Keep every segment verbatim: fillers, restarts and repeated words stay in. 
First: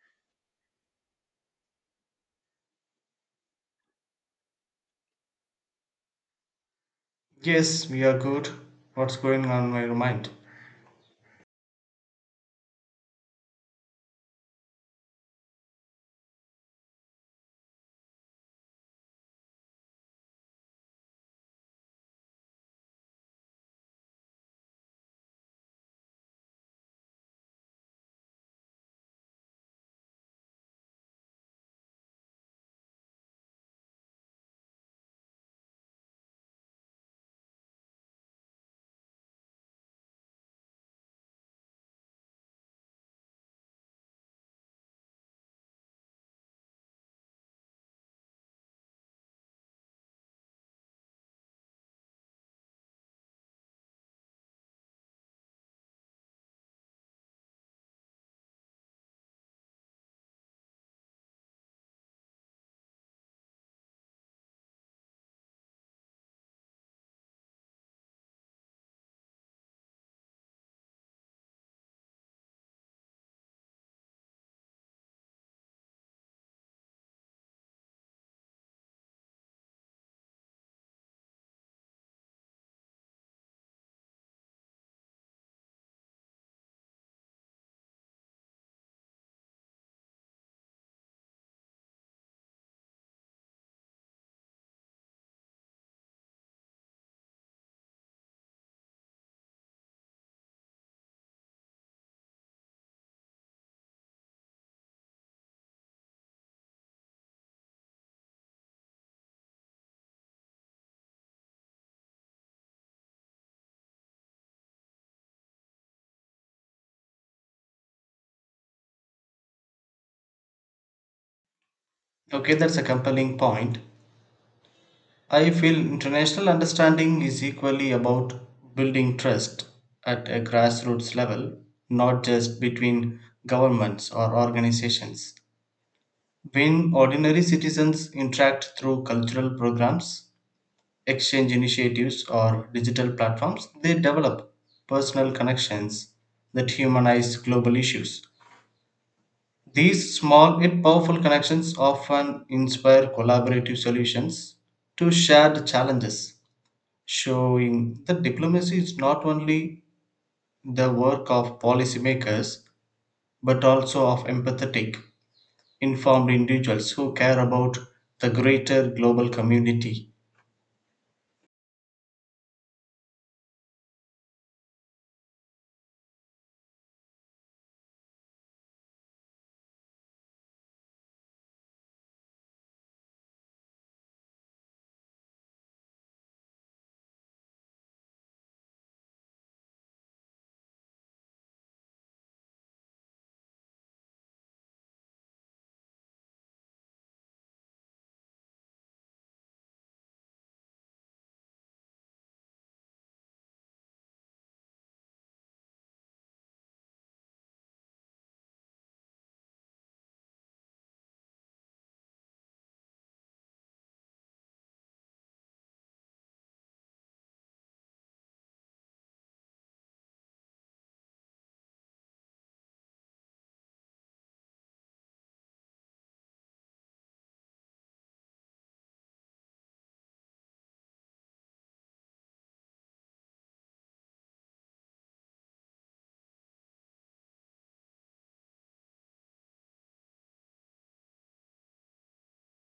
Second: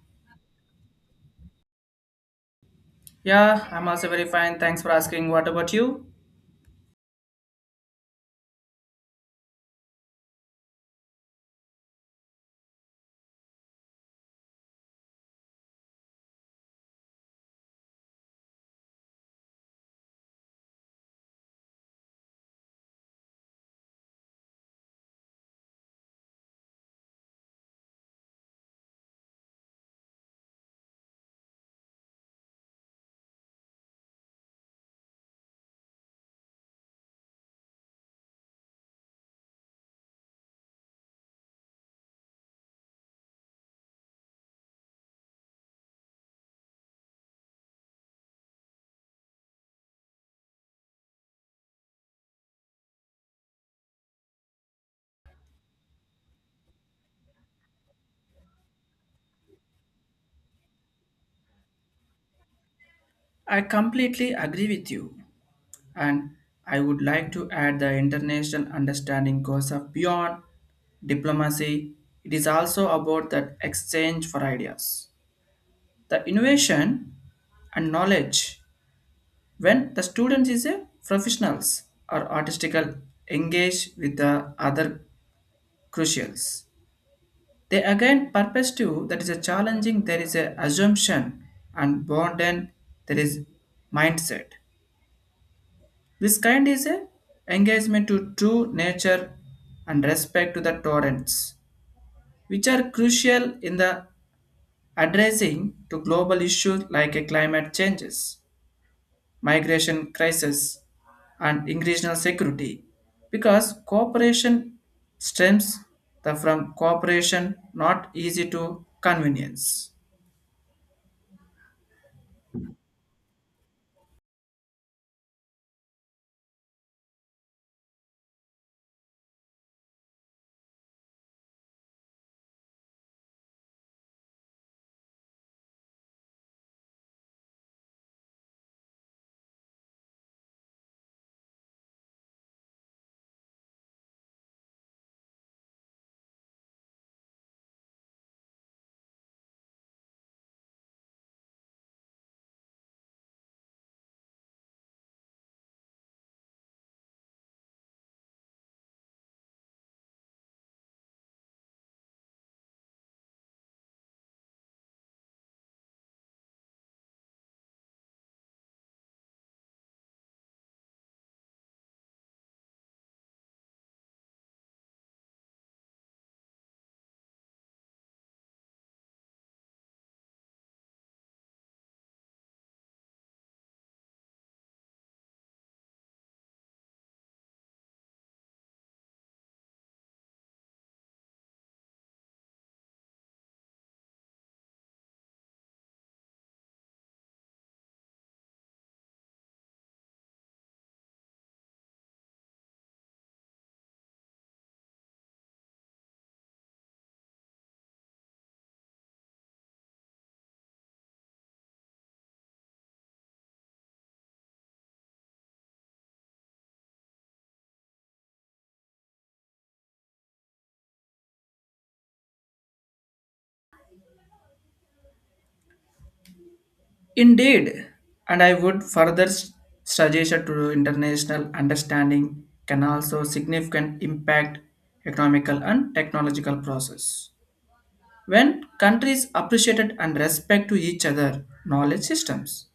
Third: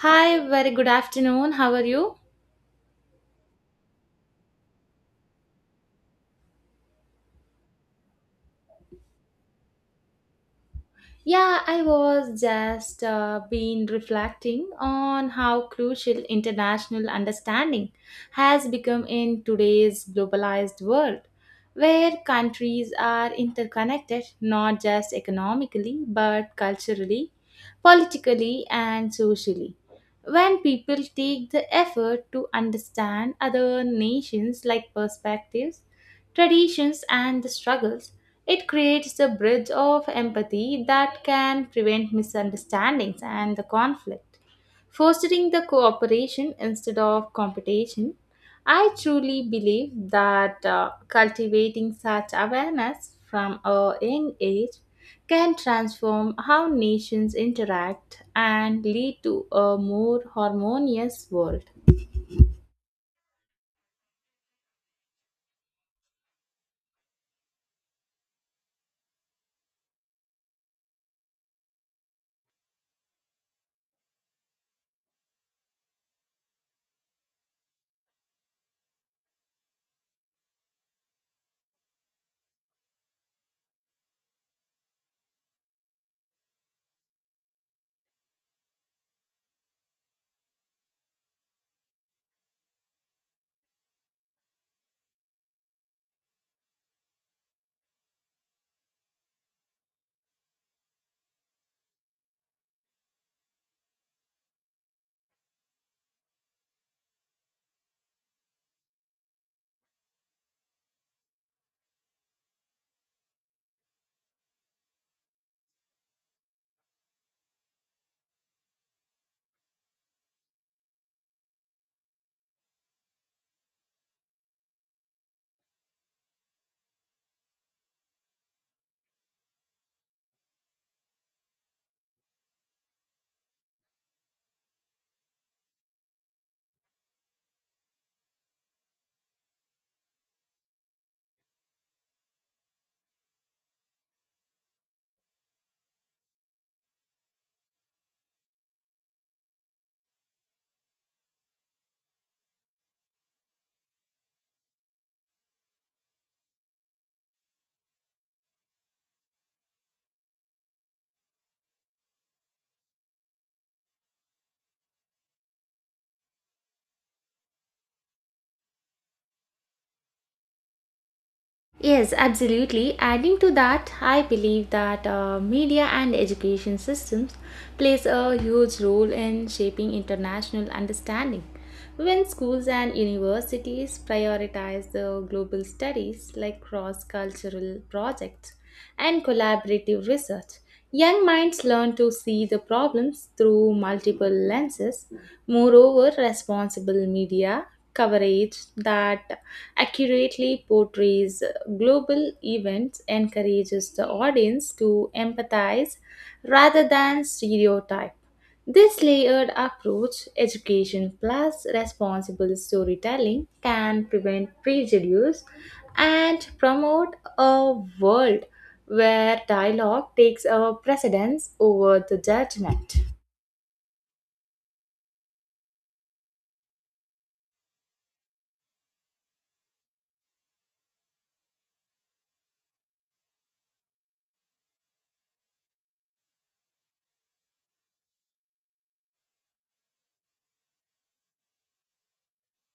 Hi, very good afternoon. How are you? Yeah, I'm also very fine. Thanks for asking. What about you? Yes, we are good. What's going on in your mind? Yeah, I was just uh, been reflecting on how crucial international understanding has become in today's globalized world, where countries are interconnected not just economically but culturally, politically and socially. When people take the effort to understand other nations' like perspectives, traditions, and the struggles, it creates a bridge of empathy that can prevent misunderstandings and the conflict, fostering the cooperation instead of competition. I truly believe that uh, cultivating such awareness from a young age can transform how nations interact and lead to a more harmonious world. I completely agree with you. And I would like to add the international understanding goes up beyond diplomacy. It is also about that exchange for ideas, the innovation and knowledge. When the student is a professionals or artistical engage with the other crucials. They again perspective that is a challenging, there is a assumption and burden, there is mindset. This kind is a engagement to true nature and respect to the torrents, which are crucial in the addressing to global issues like a climate changes, migration crisis, and regional security, because cooperation stems the from cooperation not easy to convenience. Okay, that's a compelling point. I feel international understanding is equally about building trust at a grassroots level, not just between governments or organizations. When ordinary citizens interact through cultural programs, exchange initiatives, or digital platforms, they develop personal connections that humanize global issues. These small yet powerful connections often inspire collaborative solutions to shared challenges, showing that diplomacy is not only the work of policymakers but also of empathetic, informed individuals who care about the greater global community. Yes, absolutely. Adding to that, I believe that uh, media and education systems plays a huge role in shaping international understanding. When schools and universities prioritize the global studies like cross-cultural projects and collaborative research, young minds learn to see the problems through multiple lenses. Moreover, responsible media coverage that accurately portrays global events encourages the audience to empathize rather than stereotype. This layered approach, education plus responsible storytelling, can prevent prejudice and promote a world where dialogue takes a precedence over the judgment. Indeed, and I would further s- suggest that to international understanding can also significant impact economical and technological process. When countries appreciated and respect to each other knowledge systems,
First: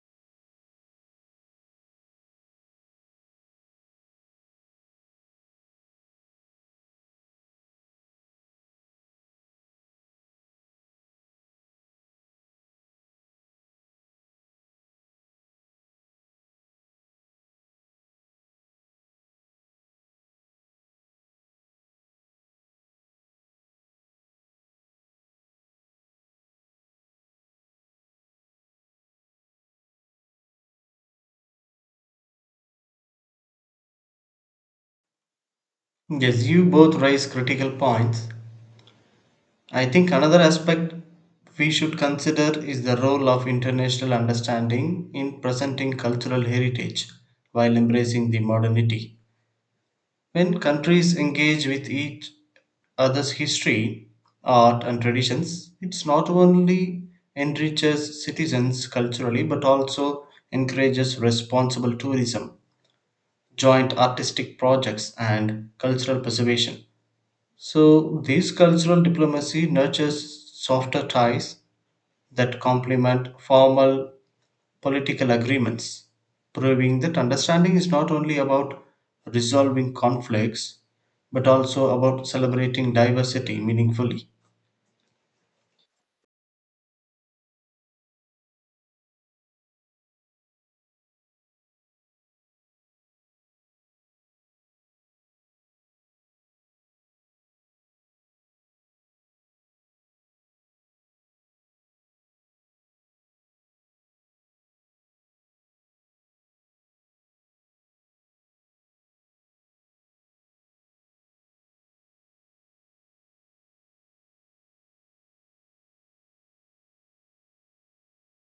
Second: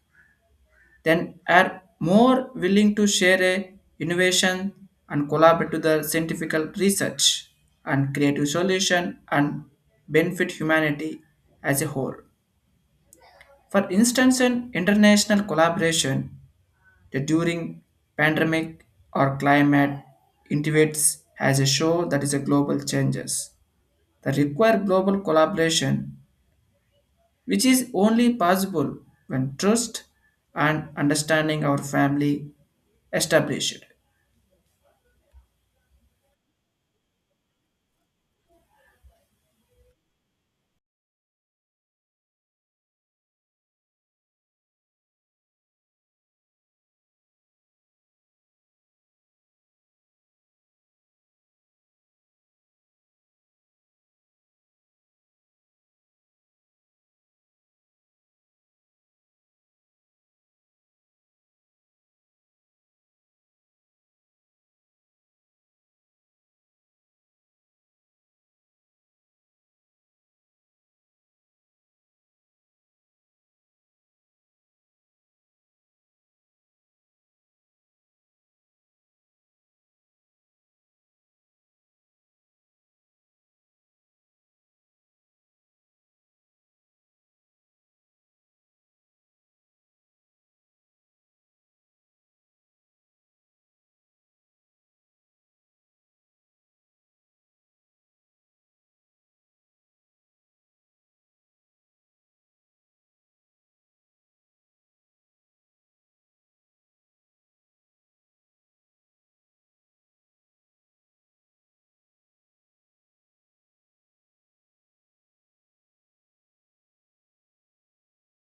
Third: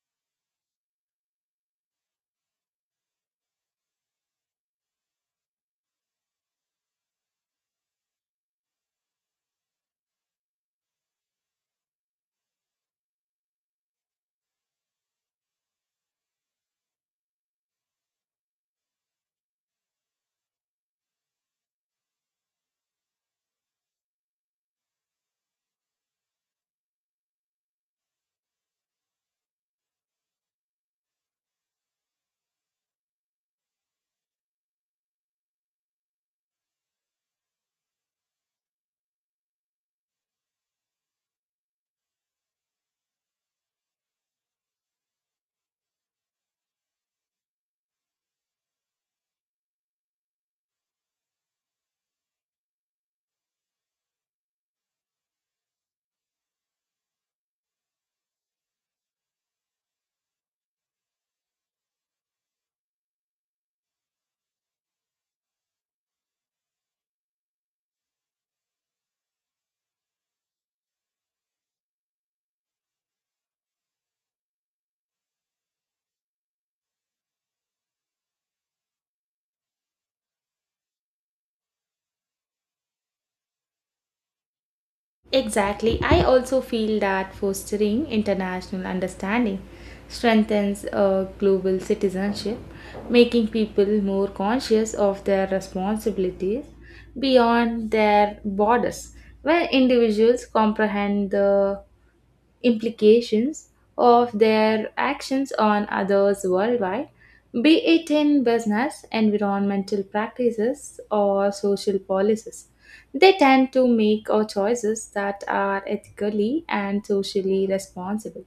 then are more willing to share a innovation and collaborate to the scientific research and creative solution and benefit humanity as a whole. For instance, in international collaboration the during pandemic or climate intivates has a show that is a global changes that require global collaboration, which is only possible when trust and understanding our family established. Yes, you both raise critical points. I think another aspect we should consider is the role of international understanding in presenting cultural heritage while embracing the modernity. When countries engage with each other's history, art, and traditions, it not only enriches citizens culturally but also encourages responsible tourism, joint artistic projects, and cultural preservation. So, this cultural diplomacy nurtures softer ties that complement formal political agreements, proving that understanding is not only about resolving conflicts but also about celebrating diversity meaningfully. Exactly. I also feel that fostering international understanding strengthens uh, global citizenship, making people more conscious of their responsibilities beyond their borders. When individuals comprehend the implications of their actions on others worldwide, be it in business, environmental practices, or social policies. They tend to make our choices that are ethically and socially responsible.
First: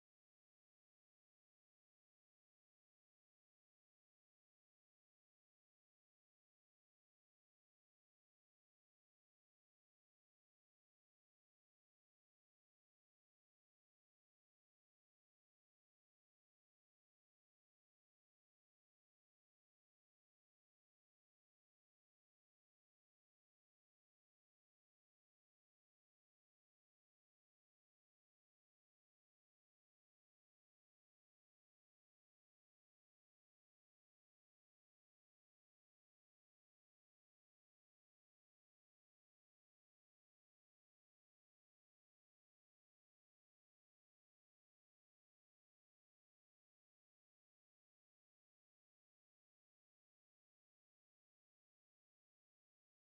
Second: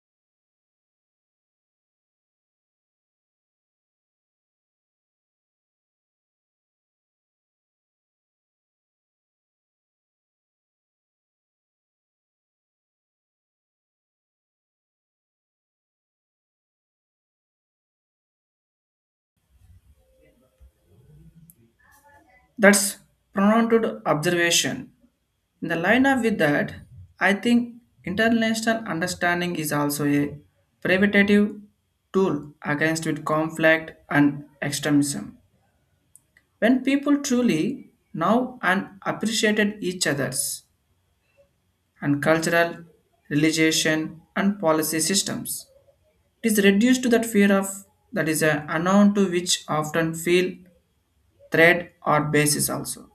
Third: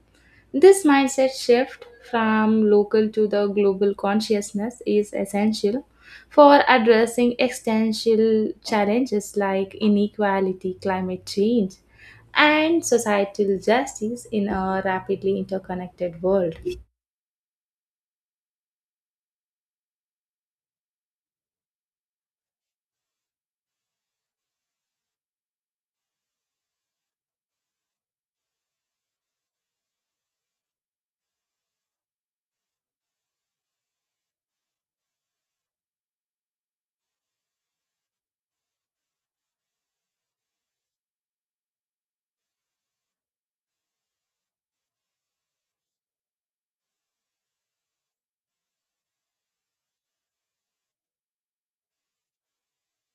This mindset shift from local to the global consciousness is essential for addressing existential challenges like inequality, climate change, and societal justice in a rapidly interconnected world. That's pronounced observation. In the line up with that, I think international understanding is also a preventative tool against with conflict and extremism. When people truly know and appreciated each other's and cultural, religion and policy systems, it is reduced to that fear of that is a unknown to which often feel threat or basis also.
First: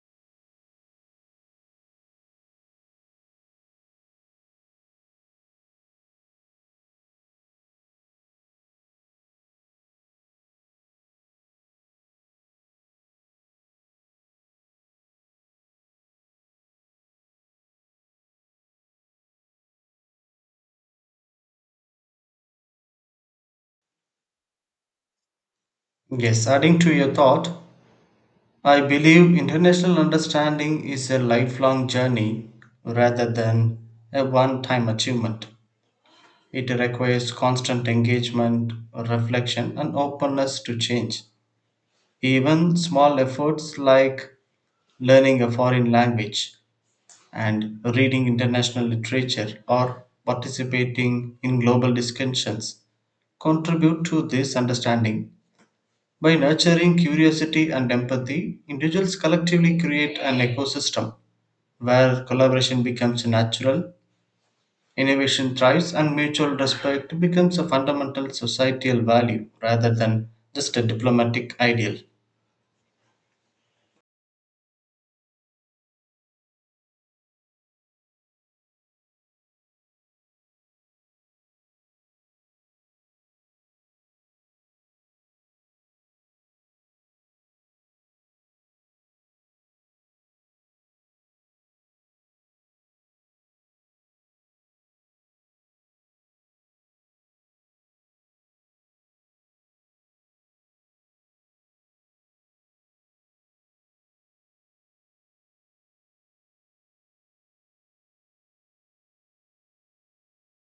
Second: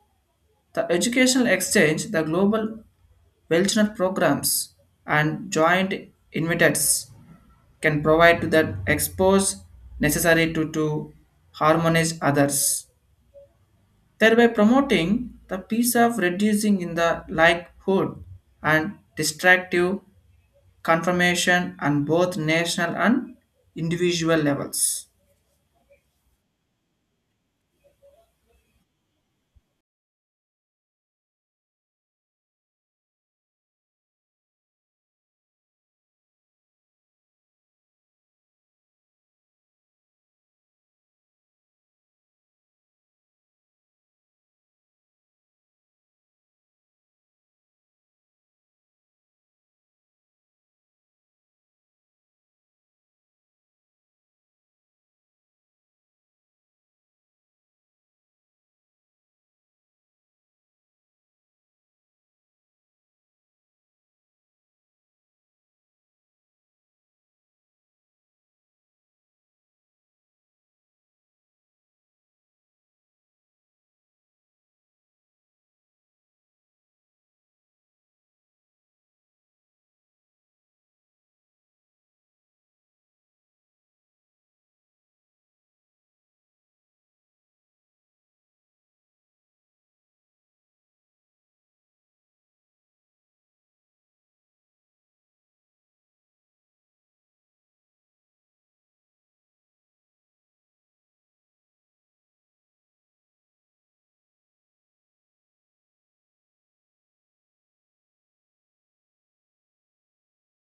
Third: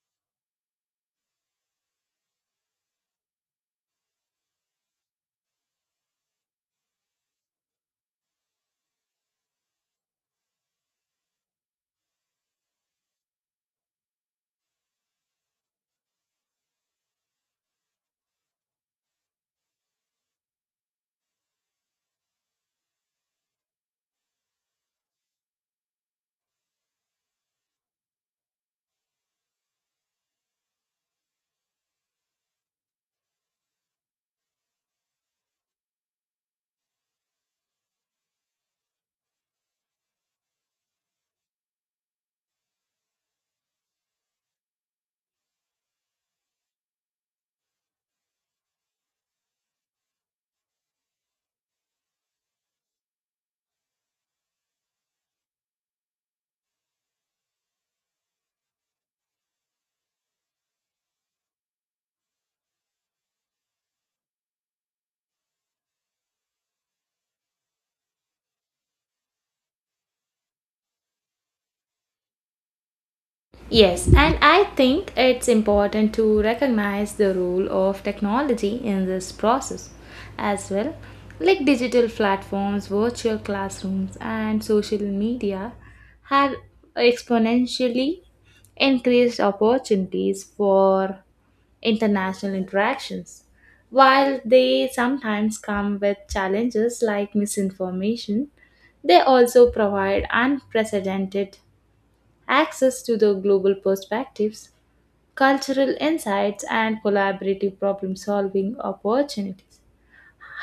The educational exchange, the global wellness programs and joint invitates can provide to that expose necessary to, to harmonize others thereby promoting the piece of reducing in the likelihood and distractive confirmation on both national and individual levels. Yes, adding to your thought, I believe international understanding is a lifelong journey rather than a one time achievement. It requires constant engagement, reflection, and openness to change. Even small efforts like learning a foreign language and reading international literature or participating in global discussions contribute to this understanding. By nurturing curiosity and empathy, individuals collectively create an ecosystem where collaboration becomes natural, innovation thrives, and mutual respect becomes a fundamental societal value rather than just a diplomatic ideal. Yes, and I think it's important to recognize the role of technology in this process as well, like digital platforms, virtual classrooms, and social media have exponentially increased opportunities for international interactions, while they sometimes come with challenges like misinformation. They also provide unprecedented access to the global perspectives, cultural insights, and collaborative problem solving opportunities.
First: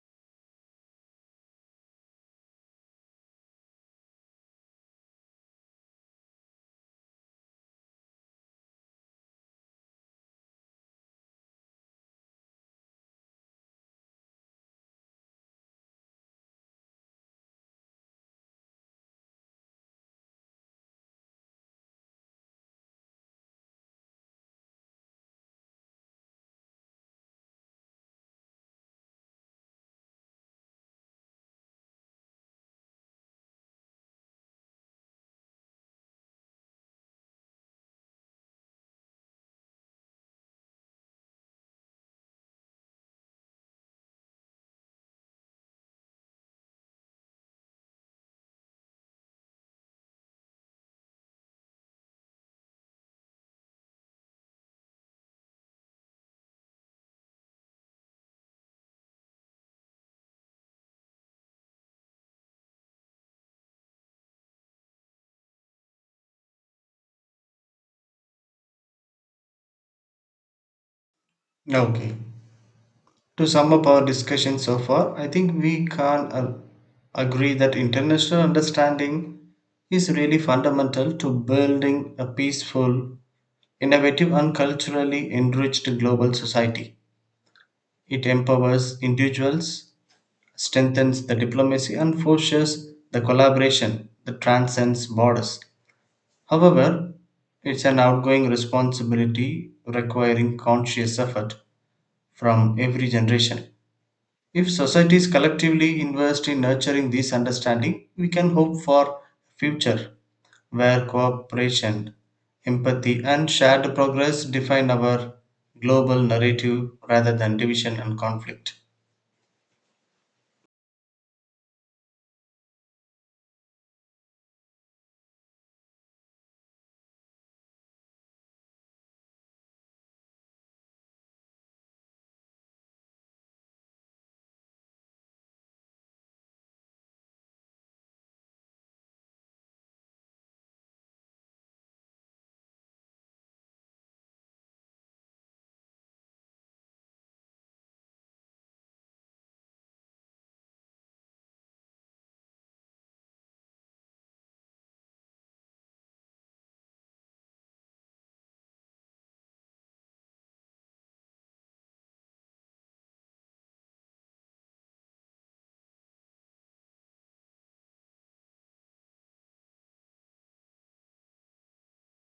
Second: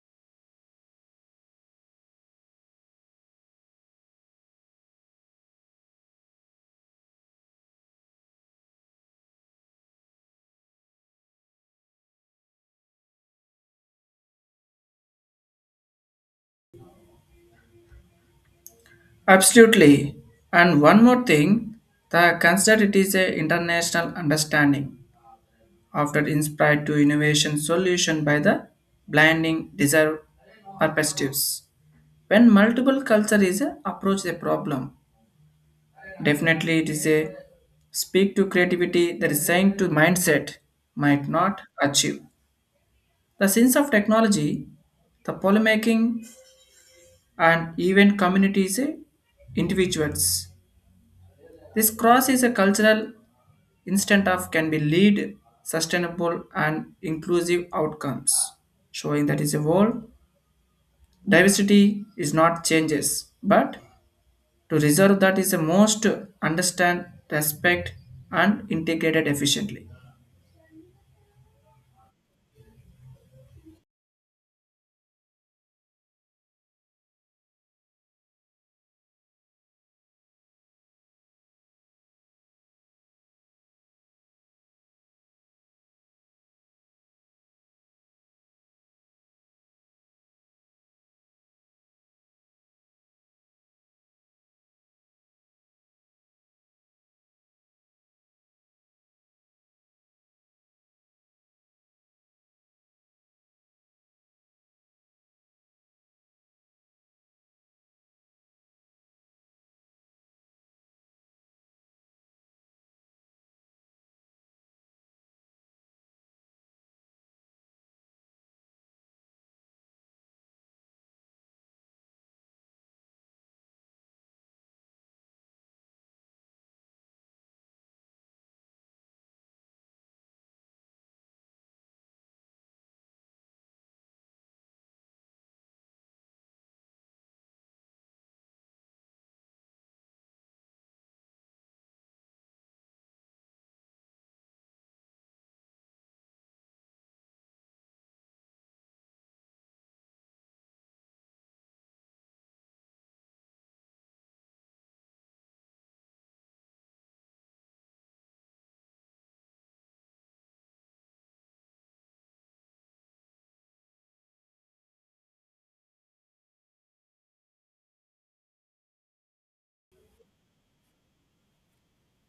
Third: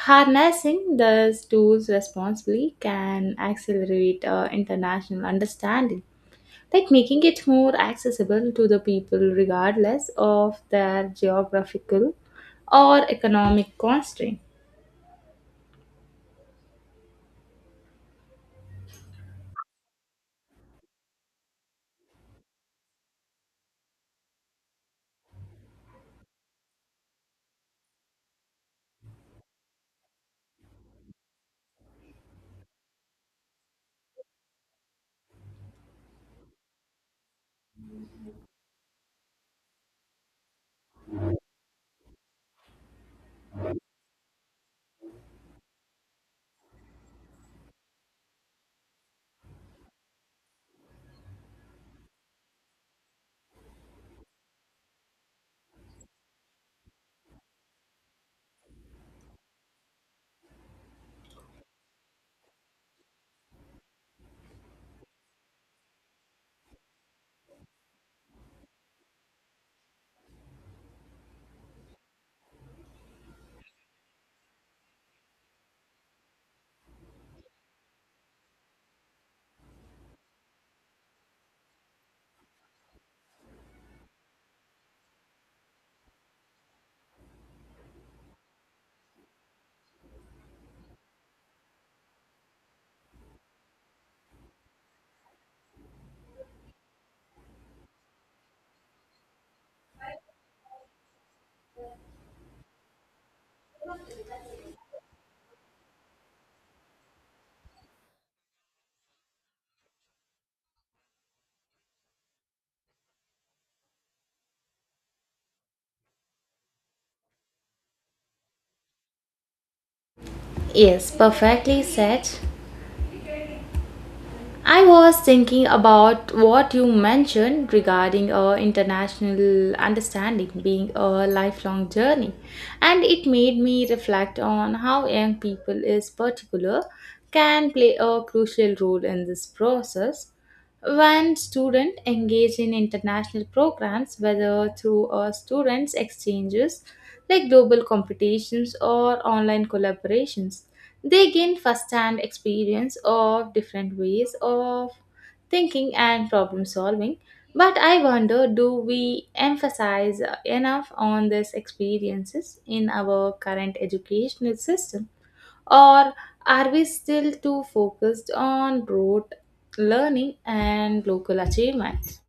Harnessing these tools responsibly can accelerate uh, international understanding, like making it more accessible to the people regardless of their geographical or economic constraint. Absolutely. And one more thing, the consider it is a international understanding after inspired to innovation solution by the blinding desire perspectives. When multiple culture is a approach a problem, definitely, it is a speak to creativity that is saying to mindset might not achieve. The sense of technology, the polemaking, and even communities, eh, individuals. This cross is a cultural instant of can be lead sustainable and inclusive outcomes, showing that is a whole diversity is not changes, but to reserve that is the most understand, respect, and integrated efficiently. Okay. To sum up our discussion so far, I think we can uh, agree that international understanding is really fundamental to building a peaceful, innovative, and culturally enriched global society. It empowers individuals, strengthens the diplomacy, and fosters the collaboration that transcends borders. However, it's an outgoing responsibility requiring conscious effort from every generation. If societies collectively invest in nurturing this understanding, we can hope for a future where cooperation, empathy, and shared progress define our global narrative rather than division and conflict. Yes, perfectly said. I was thinking about what you mentioned regarding uh, international understanding being a lifelong journey, and it made me reflect on how young people, is particular, can play a crucial role in this process. When students engage in international programs, whether through uh, students' exchanges like global competitions or online collaborations, they gain first-hand experience of different ways of thinking and problem solving. But I wonder, do we emphasize enough on these experiences in our current educational system? Or are we still too focused on rote learning and local achievement?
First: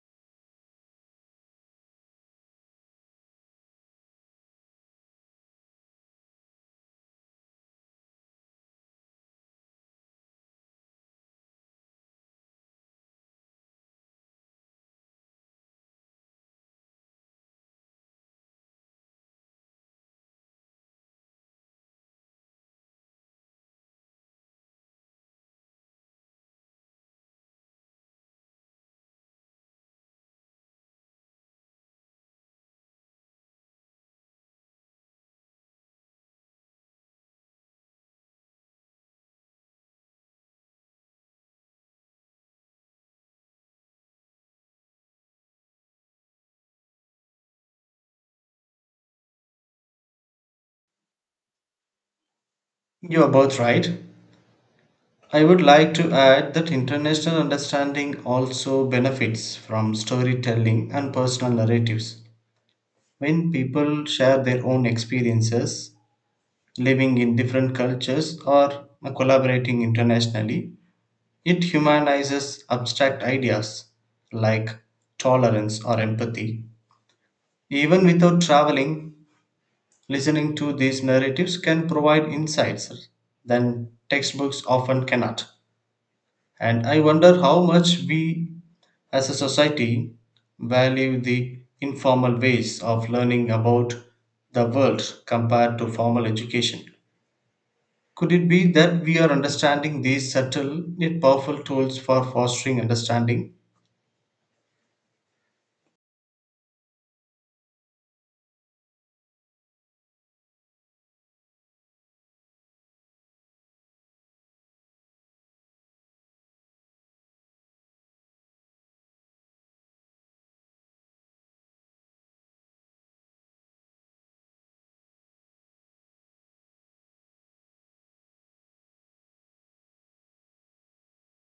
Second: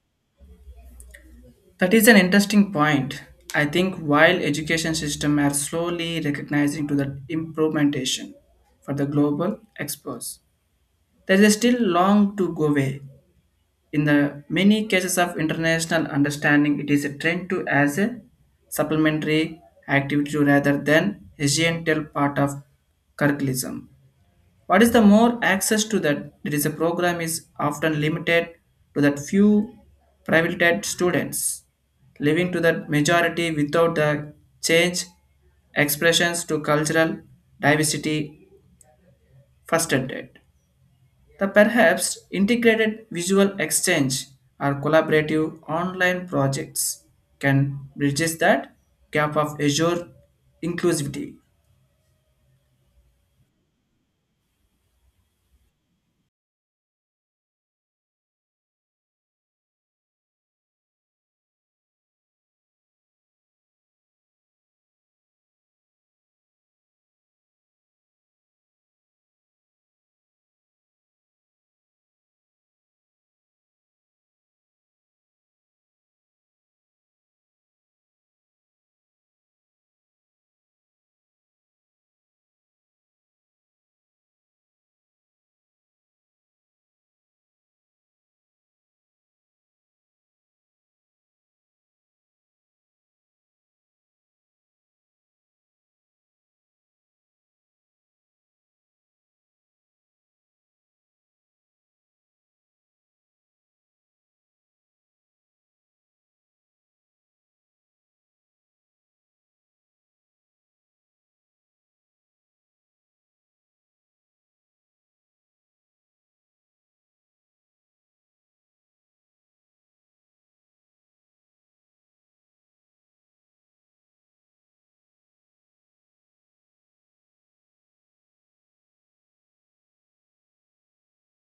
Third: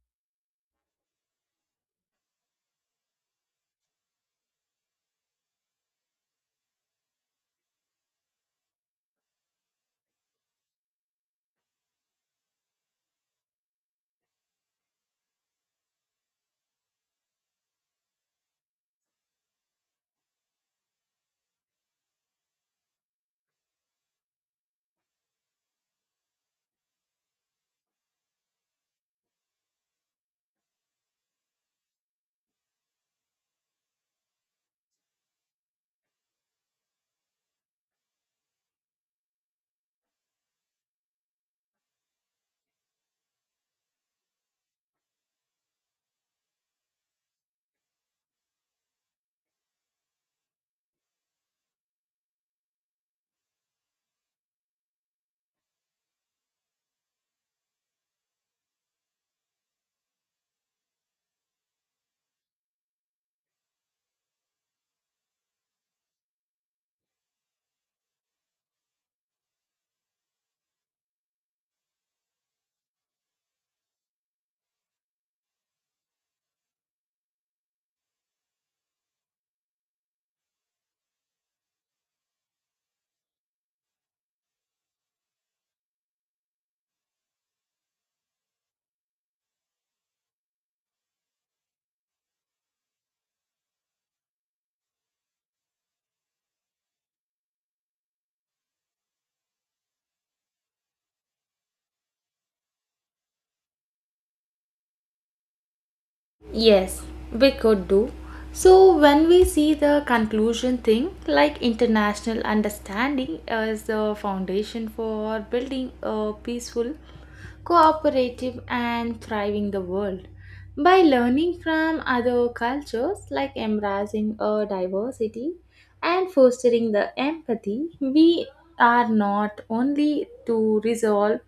That is an interesting point. I think while education system are slowly recognizing to the implementation for the global experts, there is still long to go way. In the many cases of international understanding, it is a trend to as a supplementary activity rather than essential part of curriculum. What is the more access to that? There is a program is often limited to that few privileged students, leaving to that majority without the change expressions to cultural diversity first. The perhaps integrated visual exchange or collaborative online projects can bridges that gap of Azure inclusivity. You are both right. I would like to add that international understanding also benefits from storytelling and personal narratives. When people share their own experiences, living in different cultures or collaborating internationally. It humanizes abstract ideas like tolerance or empathy. Even without traveling, listening to these narratives can provide insights than textbooks often cannot. And I wonder how much we as a society value the informal ways of learning about the world compared to formal education. Could it be that we are understanding these subtle yet powerful tools for fostering understanding? Yes, we could do. So, when we see the conclusion thing, like international understanding as the foundation for building a peaceful cooperative, and thriving the world. By learning from other cultures, like embracing a diversity and fostering the empathy, we are not only to resolve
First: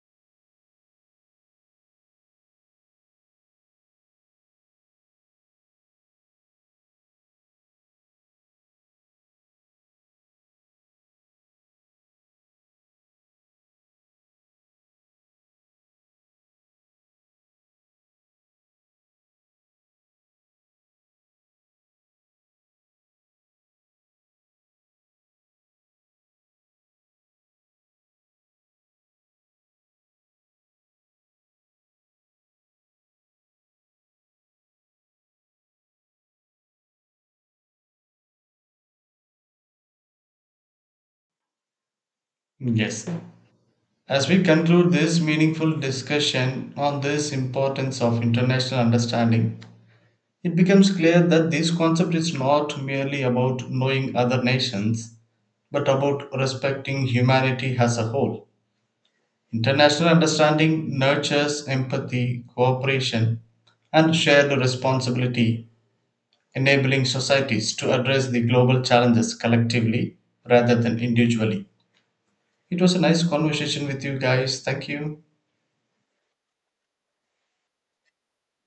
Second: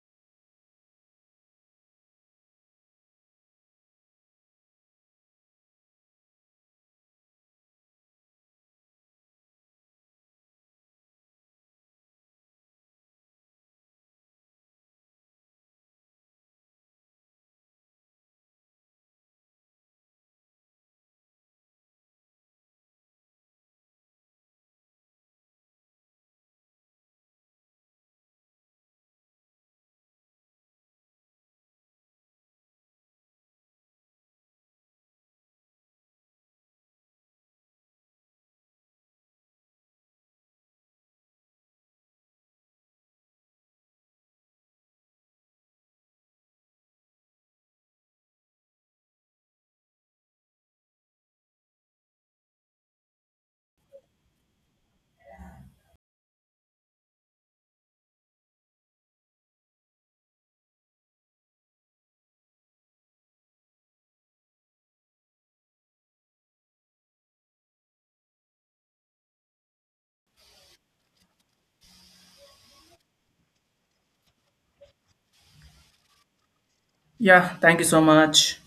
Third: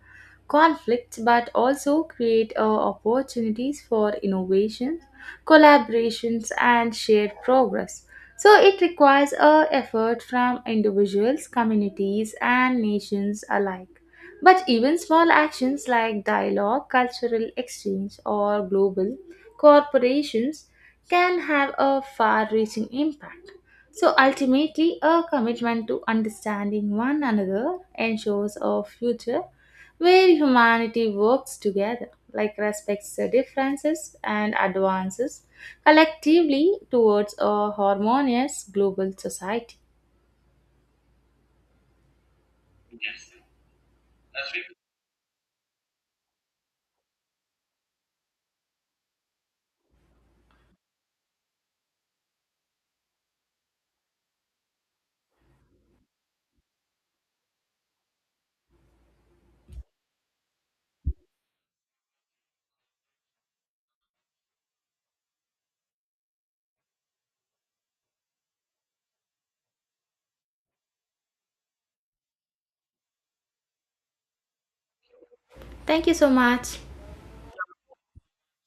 conflicts but also create uh, opportunities for innovations, collaborations, and shared progress. So it requires a effort from individuals, communities, and nations alike. But even small actions like dialogue, cultural exchange, or global corporations can have a far reaching impact. So ultimately, a commitment to understanding one another ensures a future where humanity works together, like respects the differences and advances collectively towards a harmonious global society. Yes. As we conclude this meaningful discussion on this importance of international understanding, it becomes clear that this concept is not merely about knowing other nations, but about respecting humanity as a whole. International understanding nurtures empathy, cooperation, and shared responsibility enabling societies to address the global challenges collectively rather than individually. It was a nice conversation with you guys. Thank you. Thank you so much. Yeah, thank you so much.